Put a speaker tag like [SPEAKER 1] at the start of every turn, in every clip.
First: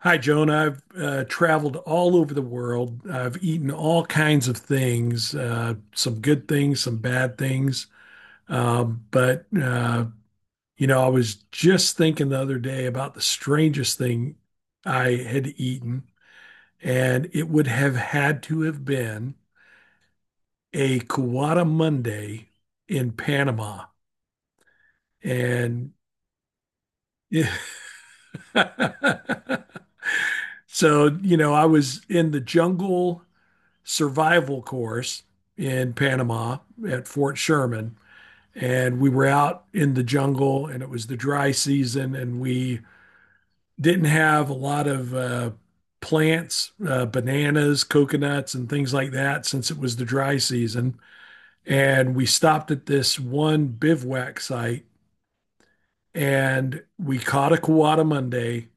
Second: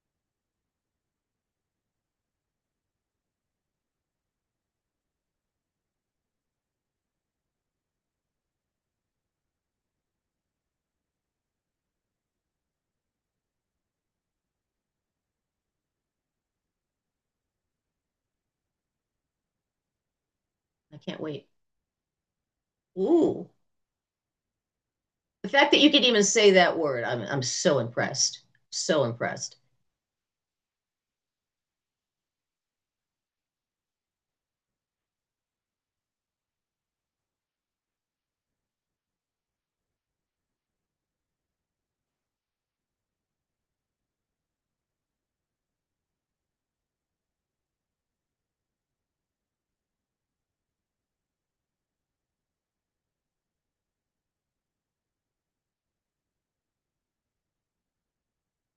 [SPEAKER 1] Hi, Joan. I've traveled all over the world. I've eaten all kinds of things, some good things, some bad things. Um, but, uh, I was just thinking the other day about the strangest thing I had eaten, and it would have had to have been a
[SPEAKER 2] I can't wait.
[SPEAKER 1] Cuata Monday in
[SPEAKER 2] Ooh.
[SPEAKER 1] Panama.
[SPEAKER 2] The fact that you
[SPEAKER 1] And
[SPEAKER 2] could even say that word, I'm so impressed. So impressed.
[SPEAKER 1] I was in the jungle. Survival course in Panama at Fort Sherman. And we were out in the jungle and it was the dry season and we didn't have a lot of plants, bananas, coconuts, and things like that since it was the dry season. And we stopped at this one bivouac site and we caught a Kawada Monday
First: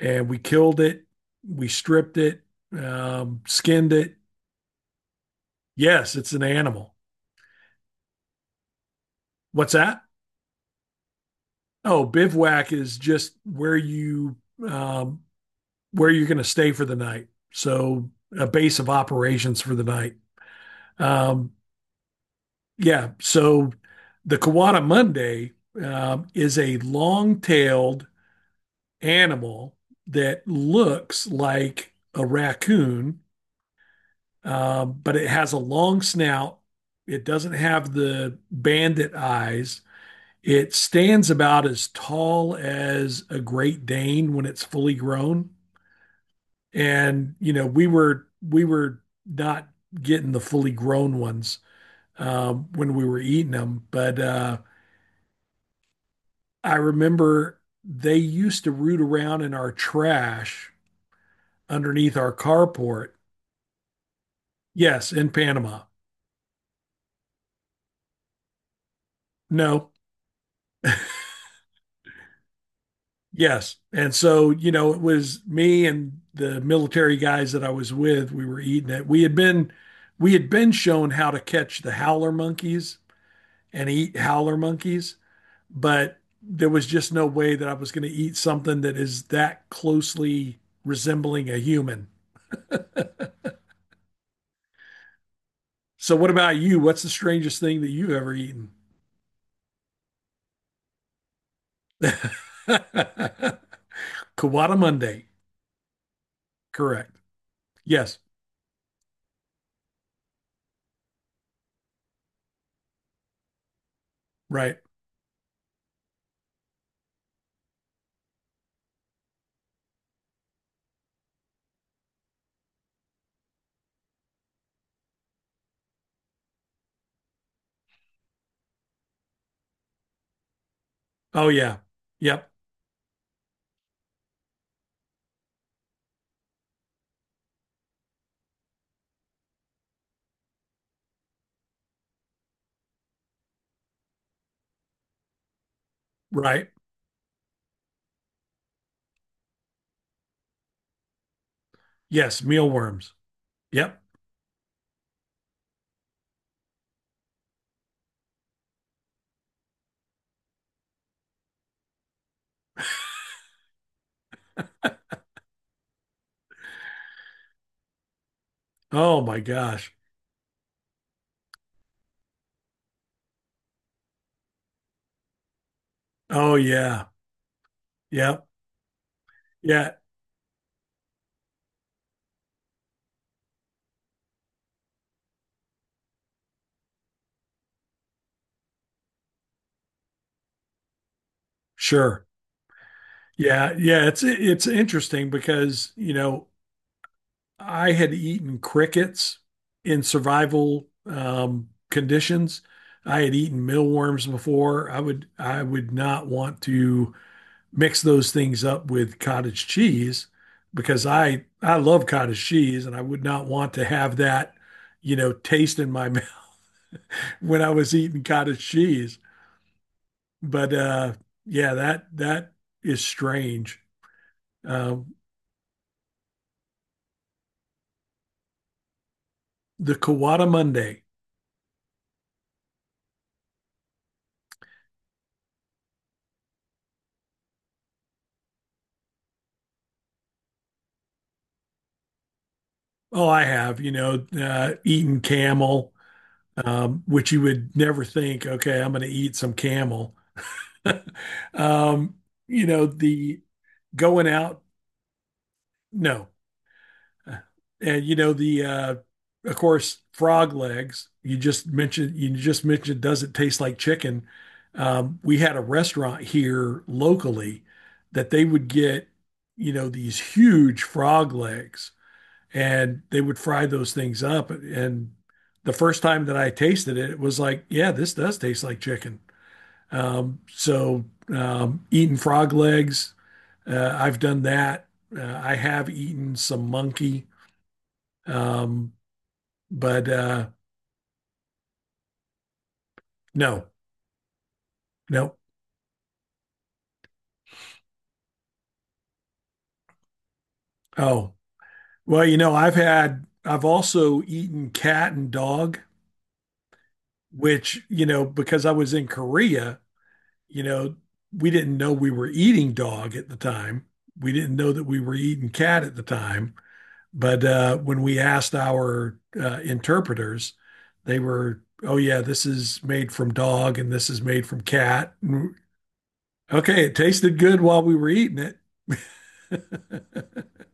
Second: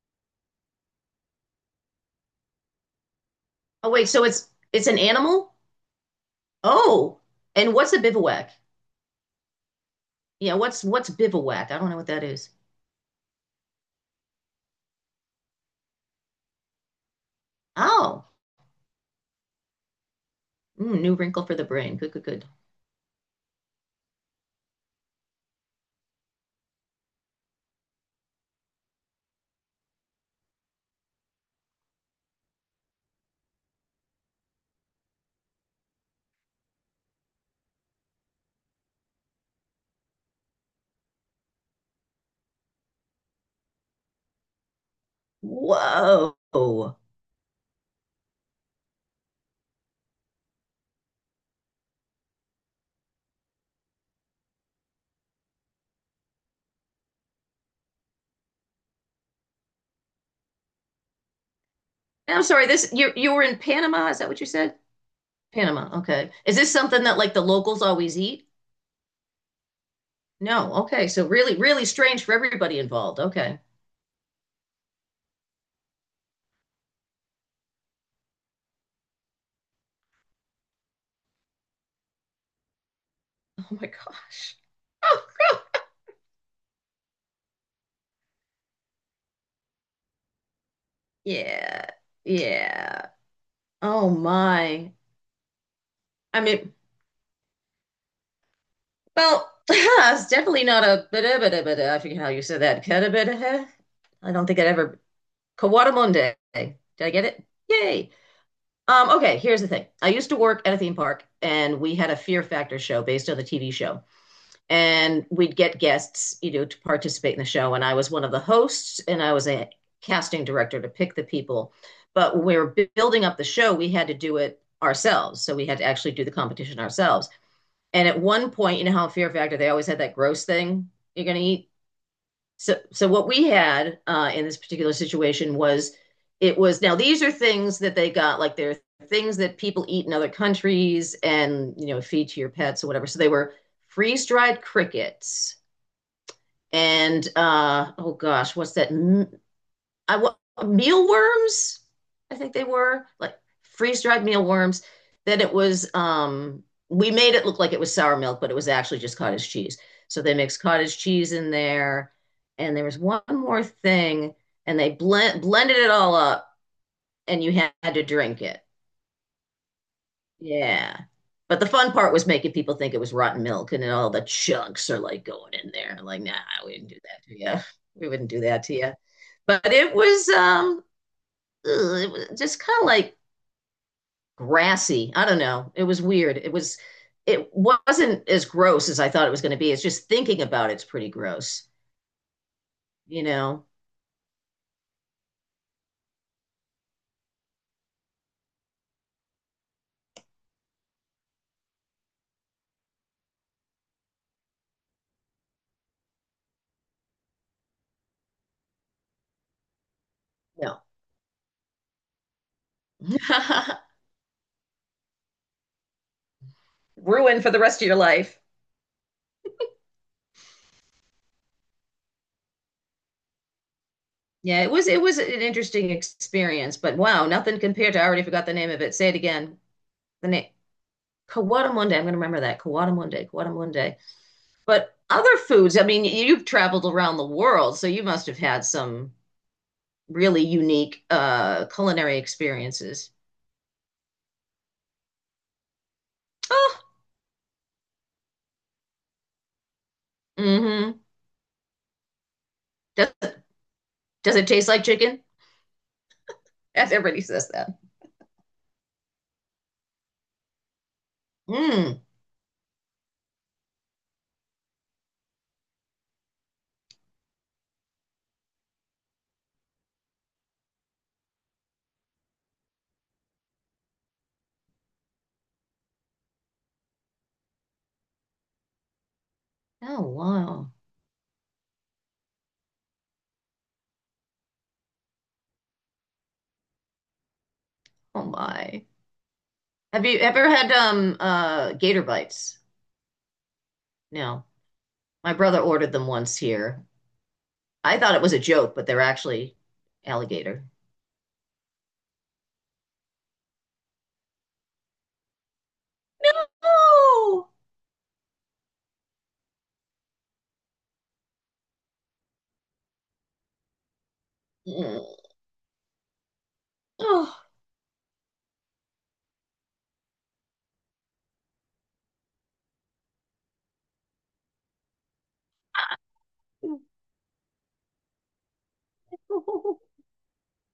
[SPEAKER 1] and we killed it. We stripped it,
[SPEAKER 2] Oh
[SPEAKER 1] skinned
[SPEAKER 2] wait,
[SPEAKER 1] it.
[SPEAKER 2] so it's an animal?
[SPEAKER 1] Yes, it's an animal.
[SPEAKER 2] Oh. And what's a bivouac?
[SPEAKER 1] What's that?
[SPEAKER 2] Yeah, what's bivouac? I don't know
[SPEAKER 1] Oh,
[SPEAKER 2] what that is.
[SPEAKER 1] bivouac is just where you um, where you're going to stay for the night. So
[SPEAKER 2] Oh.
[SPEAKER 1] a base of operations for the night.
[SPEAKER 2] Mm, new wrinkle
[SPEAKER 1] Um,
[SPEAKER 2] for the brain. Good, good, good.
[SPEAKER 1] yeah. So the Kawada Monday is a long-tailed animal that looks like a raccoon, but it has a long snout. It doesn't have the bandit eyes. It stands about as tall as a Great Dane when it's fully grown,
[SPEAKER 2] Whoa.
[SPEAKER 1] and you know, we were not getting the fully grown ones when we were eating them. But I remember they used to root around in our trash underneath our
[SPEAKER 2] And I'm sorry, this
[SPEAKER 1] carport.
[SPEAKER 2] you were in Panama, is that what you said?
[SPEAKER 1] Yes, in Panama.
[SPEAKER 2] Panama. Okay. Is this something that like the locals always eat?
[SPEAKER 1] No,
[SPEAKER 2] No. Okay. So really, really strange for everybody involved. Okay.
[SPEAKER 1] yes. And so, you know, it was me and the military guys that I was with, we were eating it. We had been shown how to catch the howler monkeys
[SPEAKER 2] Oh my
[SPEAKER 1] and eat howler
[SPEAKER 2] gosh.
[SPEAKER 1] monkeys,
[SPEAKER 2] Oh,
[SPEAKER 1] but there was just no way that I was going to eat something that is that closely resembling a
[SPEAKER 2] yeah.
[SPEAKER 1] human.
[SPEAKER 2] Yeah. Oh my.
[SPEAKER 1] So, what
[SPEAKER 2] I
[SPEAKER 1] about
[SPEAKER 2] mean,
[SPEAKER 1] you? What's the strangest thing that you've ever eaten?
[SPEAKER 2] well, it's definitely not a bada bada bada. I forget how you said that. Katabata. I don't think I'd
[SPEAKER 1] Kawada
[SPEAKER 2] ever
[SPEAKER 1] Monday.
[SPEAKER 2] Kawadamunde. Did I
[SPEAKER 1] Correct.
[SPEAKER 2] get it? Yay.
[SPEAKER 1] Yes.
[SPEAKER 2] Okay, here's the thing. I used to work at a theme park and we had a Fear Factor show based on the TV show.
[SPEAKER 1] Right.
[SPEAKER 2] And we'd get guests, you know, to participate in the show. And I was one of the hosts, and I was a casting director to pick the people. But when we were building up the show, we had to do it ourselves. So we had to actually do the competition ourselves. And at one point, you know how Fear Factor they always had that gross thing you're going to
[SPEAKER 1] Oh,
[SPEAKER 2] eat.
[SPEAKER 1] yeah. Yep.
[SPEAKER 2] So what we had in this particular situation was it was, now these are things that they got, like, they're things that people eat in other countries and you know feed to your pets or whatever. So they were freeze dried crickets
[SPEAKER 1] Right.
[SPEAKER 2] and oh gosh, what's that? I what, mealworms. I
[SPEAKER 1] Yes.
[SPEAKER 2] think they were
[SPEAKER 1] Mealworms.
[SPEAKER 2] like
[SPEAKER 1] Yep.
[SPEAKER 2] freeze-dried mealworms. Then it was we made it look like it was sour milk, but it was actually just cottage cheese. So they mixed cottage cheese in there, and there was one more thing, and they blended it all up, and you had to drink it.
[SPEAKER 1] Oh, my gosh.
[SPEAKER 2] Yeah. But the fun part was making people think it was rotten milk and then all the chunks are like going in there. Like, nah,
[SPEAKER 1] Oh,
[SPEAKER 2] we didn't do
[SPEAKER 1] yeah.
[SPEAKER 2] that to you. We wouldn't do
[SPEAKER 1] Yep.
[SPEAKER 2] that to you. But
[SPEAKER 1] Yeah.
[SPEAKER 2] it was ugh, it was just kind of like grassy. I don't know. It was weird. It was, it wasn't as gross as I thought it was going to be. It's just thinking about it's pretty gross,
[SPEAKER 1] Sure.
[SPEAKER 2] you know.
[SPEAKER 1] Yeah. Yeah. It's interesting because, you know, I had eaten crickets in survival conditions. I had eaten mealworms before. I would not want to mix those things up with cottage cheese
[SPEAKER 2] No.
[SPEAKER 1] because I love cottage cheese and I would not want to have that, you know, taste in my mouth
[SPEAKER 2] Ruin for the
[SPEAKER 1] when I
[SPEAKER 2] rest of
[SPEAKER 1] was
[SPEAKER 2] your
[SPEAKER 1] eating
[SPEAKER 2] life.
[SPEAKER 1] cottage cheese. But yeah, that is strange.
[SPEAKER 2] Yeah, it was,
[SPEAKER 1] Uh,
[SPEAKER 2] it was an interesting experience, but wow, nothing compared to, I already forgot the name of it. Say it again.
[SPEAKER 1] the
[SPEAKER 2] The name
[SPEAKER 1] Kawada Monday.
[SPEAKER 2] Kawadamunde. I'm going to remember that. Kawadamunde, Kawadamunde. But other foods, I mean, you've traveled around the world, so you must have had some really unique culinary experiences.
[SPEAKER 1] Oh, I have, you know, eaten camel,
[SPEAKER 2] Oh,
[SPEAKER 1] which you would never think, okay, I'm going to eat some camel.
[SPEAKER 2] mm-hmm.
[SPEAKER 1] Um, you know,
[SPEAKER 2] Does,
[SPEAKER 1] the going
[SPEAKER 2] does it
[SPEAKER 1] out,
[SPEAKER 2] taste like chicken?
[SPEAKER 1] no.
[SPEAKER 2] Yes, everybody says that.
[SPEAKER 1] And you know, the of course, frog legs, you just
[SPEAKER 2] Mm.
[SPEAKER 1] mentioned you just mentioned does it taste like chicken? We had a restaurant here locally that they would get, you know, these huge frog legs, and they would fry those things up. And the first time that I tasted it, it was like, yeah, this does taste like chicken.
[SPEAKER 2] Oh,
[SPEAKER 1] Um,
[SPEAKER 2] wow.
[SPEAKER 1] so um, eating frog legs, I've done that. I have eaten some monkey,
[SPEAKER 2] Oh, my.
[SPEAKER 1] um,
[SPEAKER 2] Have
[SPEAKER 1] but
[SPEAKER 2] you ever had gator bites?
[SPEAKER 1] no,
[SPEAKER 2] No. My
[SPEAKER 1] no.
[SPEAKER 2] brother ordered them once here. I thought it was a joke, but they're actually alligator.
[SPEAKER 1] Oh, well, you know, I've had, I've also eaten cat and dog,
[SPEAKER 2] Oh,
[SPEAKER 1] which, you know, because I was in Korea, you know, we didn't know we were eating dog at the time. We didn't know that we were
[SPEAKER 2] mm.
[SPEAKER 1] eating cat at the time.
[SPEAKER 2] Oh.
[SPEAKER 1] But when we asked our interpreters, they were, oh, yeah, this is made from dog and this is made from cat. Okay, it tasted good while we were eating it.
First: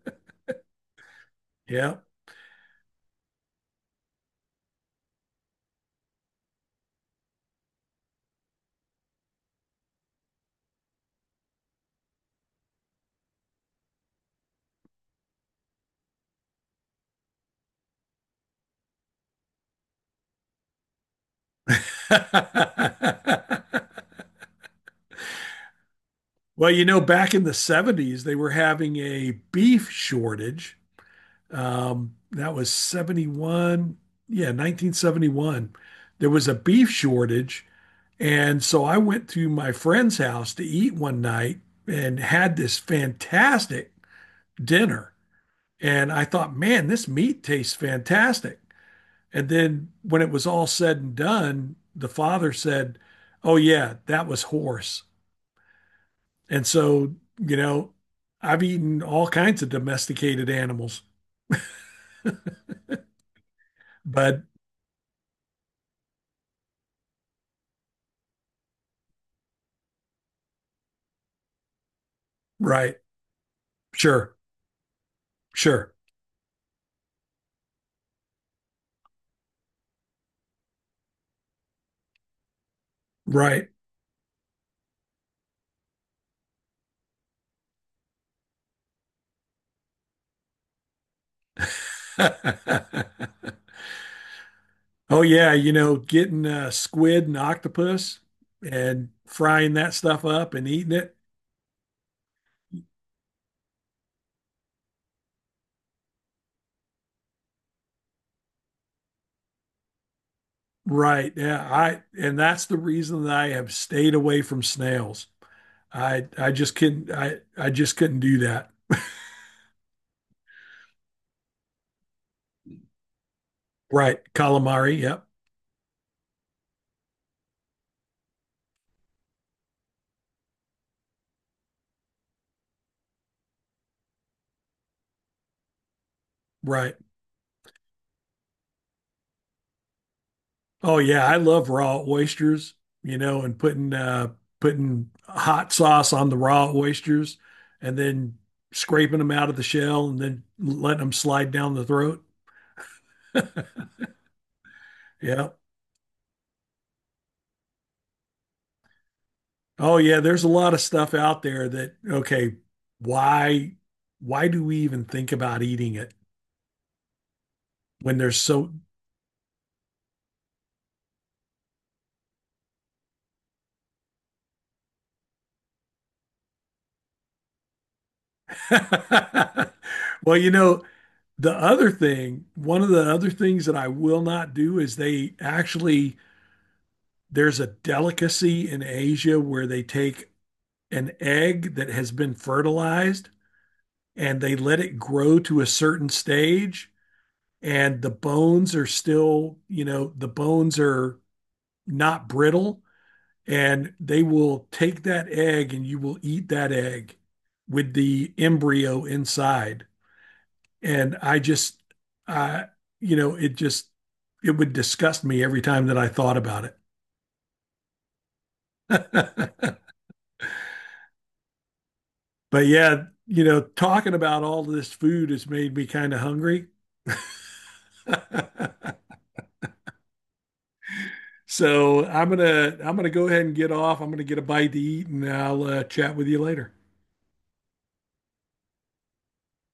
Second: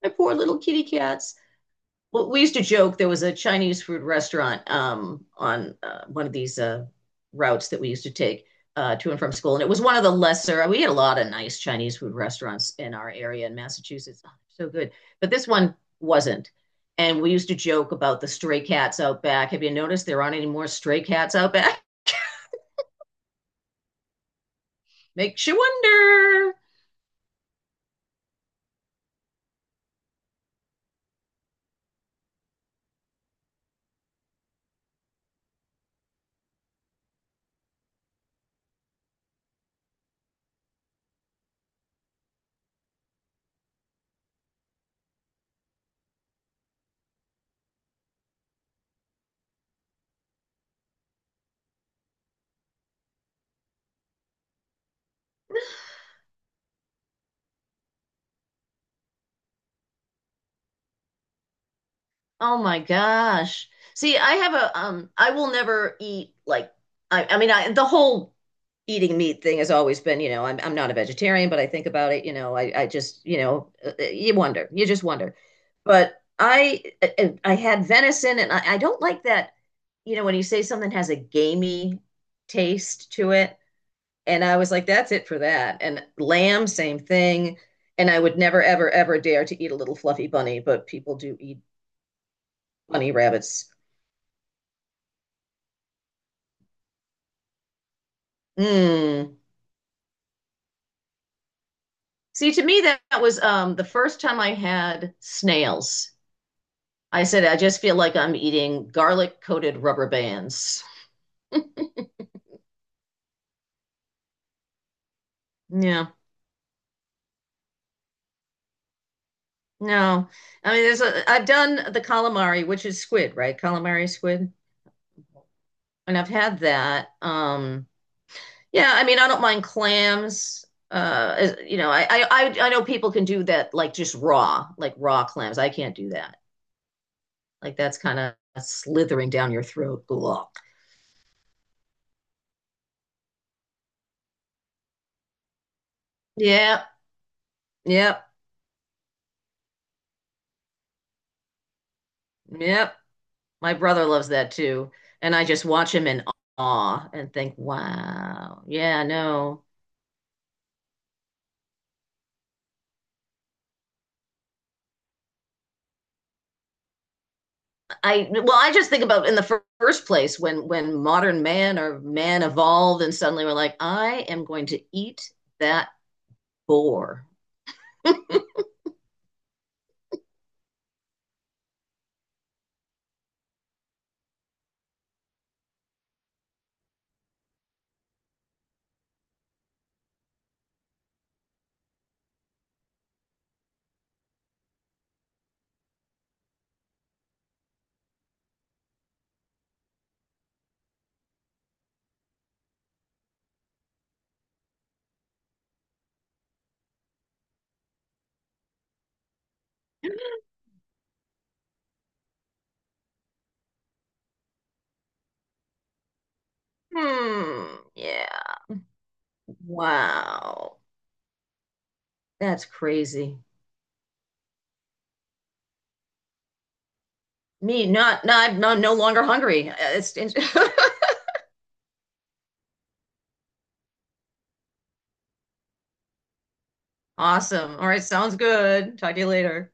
[SPEAKER 2] My poor little kitty cats.
[SPEAKER 1] Yeah.
[SPEAKER 2] Well, we used to joke there was a Chinese food restaurant on one of these routes that we used to take to and from school, and it was one of the lesser. We had a lot of nice Chinese food restaurants in our area in Massachusetts. Oh, so good, but this one wasn't. And we used to joke about the stray cats out back. Have you noticed there aren't any more stray cats out back? Makes you wonder.
[SPEAKER 1] Well, you know, back in the 70s, they were having a beef shortage. That was 71. Yeah, 1971. There was a beef shortage. And so I went to my friend's house to eat one night and had this fantastic dinner. And I thought, man, this meat tastes fantastic. And then when it was all said and done, the father said, oh, yeah, that was horse. And so, you know, I've eaten all kinds of domesticated animals,
[SPEAKER 2] Oh my gosh. See, I
[SPEAKER 1] but
[SPEAKER 2] have a I will never eat like, I mean I the whole eating meat thing has always been, you know, I'm not a vegetarian, but I think about it, you know, I
[SPEAKER 1] right,
[SPEAKER 2] just, you know,
[SPEAKER 1] sure,
[SPEAKER 2] you wonder. You just wonder.
[SPEAKER 1] sure.
[SPEAKER 2] But I had venison and, I don't like that, you know, when you say something has a gamey taste to it.
[SPEAKER 1] Right.
[SPEAKER 2] And I was like, that's it for that. And lamb, same thing. And I would never, ever, ever dare to eat a little fluffy bunny, but people do eat bunny rabbits.
[SPEAKER 1] Oh yeah, you know, getting squid and octopus and
[SPEAKER 2] Mm.
[SPEAKER 1] frying that stuff up and eating it.
[SPEAKER 2] See, to me, that, was the first time I had snails. I said, I just feel like I'm eating garlic coated rubber bands.
[SPEAKER 1] Right. Yeah, I and that's the reason that I have stayed away from snails.
[SPEAKER 2] Yeah,
[SPEAKER 1] I just couldn't I just couldn't do that.
[SPEAKER 2] no. I mean, there's a, I've done the calamari, which is squid, right? Calamari
[SPEAKER 1] Right.
[SPEAKER 2] squid.
[SPEAKER 1] Calamari, yep.
[SPEAKER 2] And I've had that. Yeah, I mean, I don't mind clams. As- you know, I know people can do that, like just raw, like raw clams. I can't do that.
[SPEAKER 1] Right.
[SPEAKER 2] Like that's kind of slithering down your throat. Ugh.
[SPEAKER 1] Oh yeah, I love raw oysters, you know, and putting hot sauce on the raw
[SPEAKER 2] Yeah,
[SPEAKER 1] oysters and
[SPEAKER 2] yep,
[SPEAKER 1] then scraping them out of the shell and then letting them slide down the throat.
[SPEAKER 2] yep. My brother loves that too. And I
[SPEAKER 1] Yeah.
[SPEAKER 2] just watch him in awe and think, wow, yeah, no.
[SPEAKER 1] Oh yeah, there's a lot of stuff out there that okay, why why do we even think about eating it when
[SPEAKER 2] I
[SPEAKER 1] there's
[SPEAKER 2] well,
[SPEAKER 1] so
[SPEAKER 2] I just think about in the fir- first place when modern man or man evolved and suddenly we're like, I am going to eat that boar.
[SPEAKER 1] Well, you know, the other thing, one of the other things that I will not do is they actually there's a delicacy in Asia where they take an egg that has been fertilized and they let it grow to a certain stage and the bones are still, you know, the bones are not brittle, and they will take that egg and you will eat that egg with the embryo inside. And I just, I, you know, it just, it would disgust me every time that I thought about
[SPEAKER 2] Hmm, yeah.
[SPEAKER 1] it.
[SPEAKER 2] Wow. That's
[SPEAKER 1] But yeah,
[SPEAKER 2] crazy.
[SPEAKER 1] you know, talking about all this food has made me kind of hungry.
[SPEAKER 2] Me, not not I'm no, no longer hungry. It's
[SPEAKER 1] So I'm gonna go ahead and get off. I'm gonna get a bite to eat, and I'll chat with you later.
[SPEAKER 2] awesome. All right, sounds good. Talk to you later.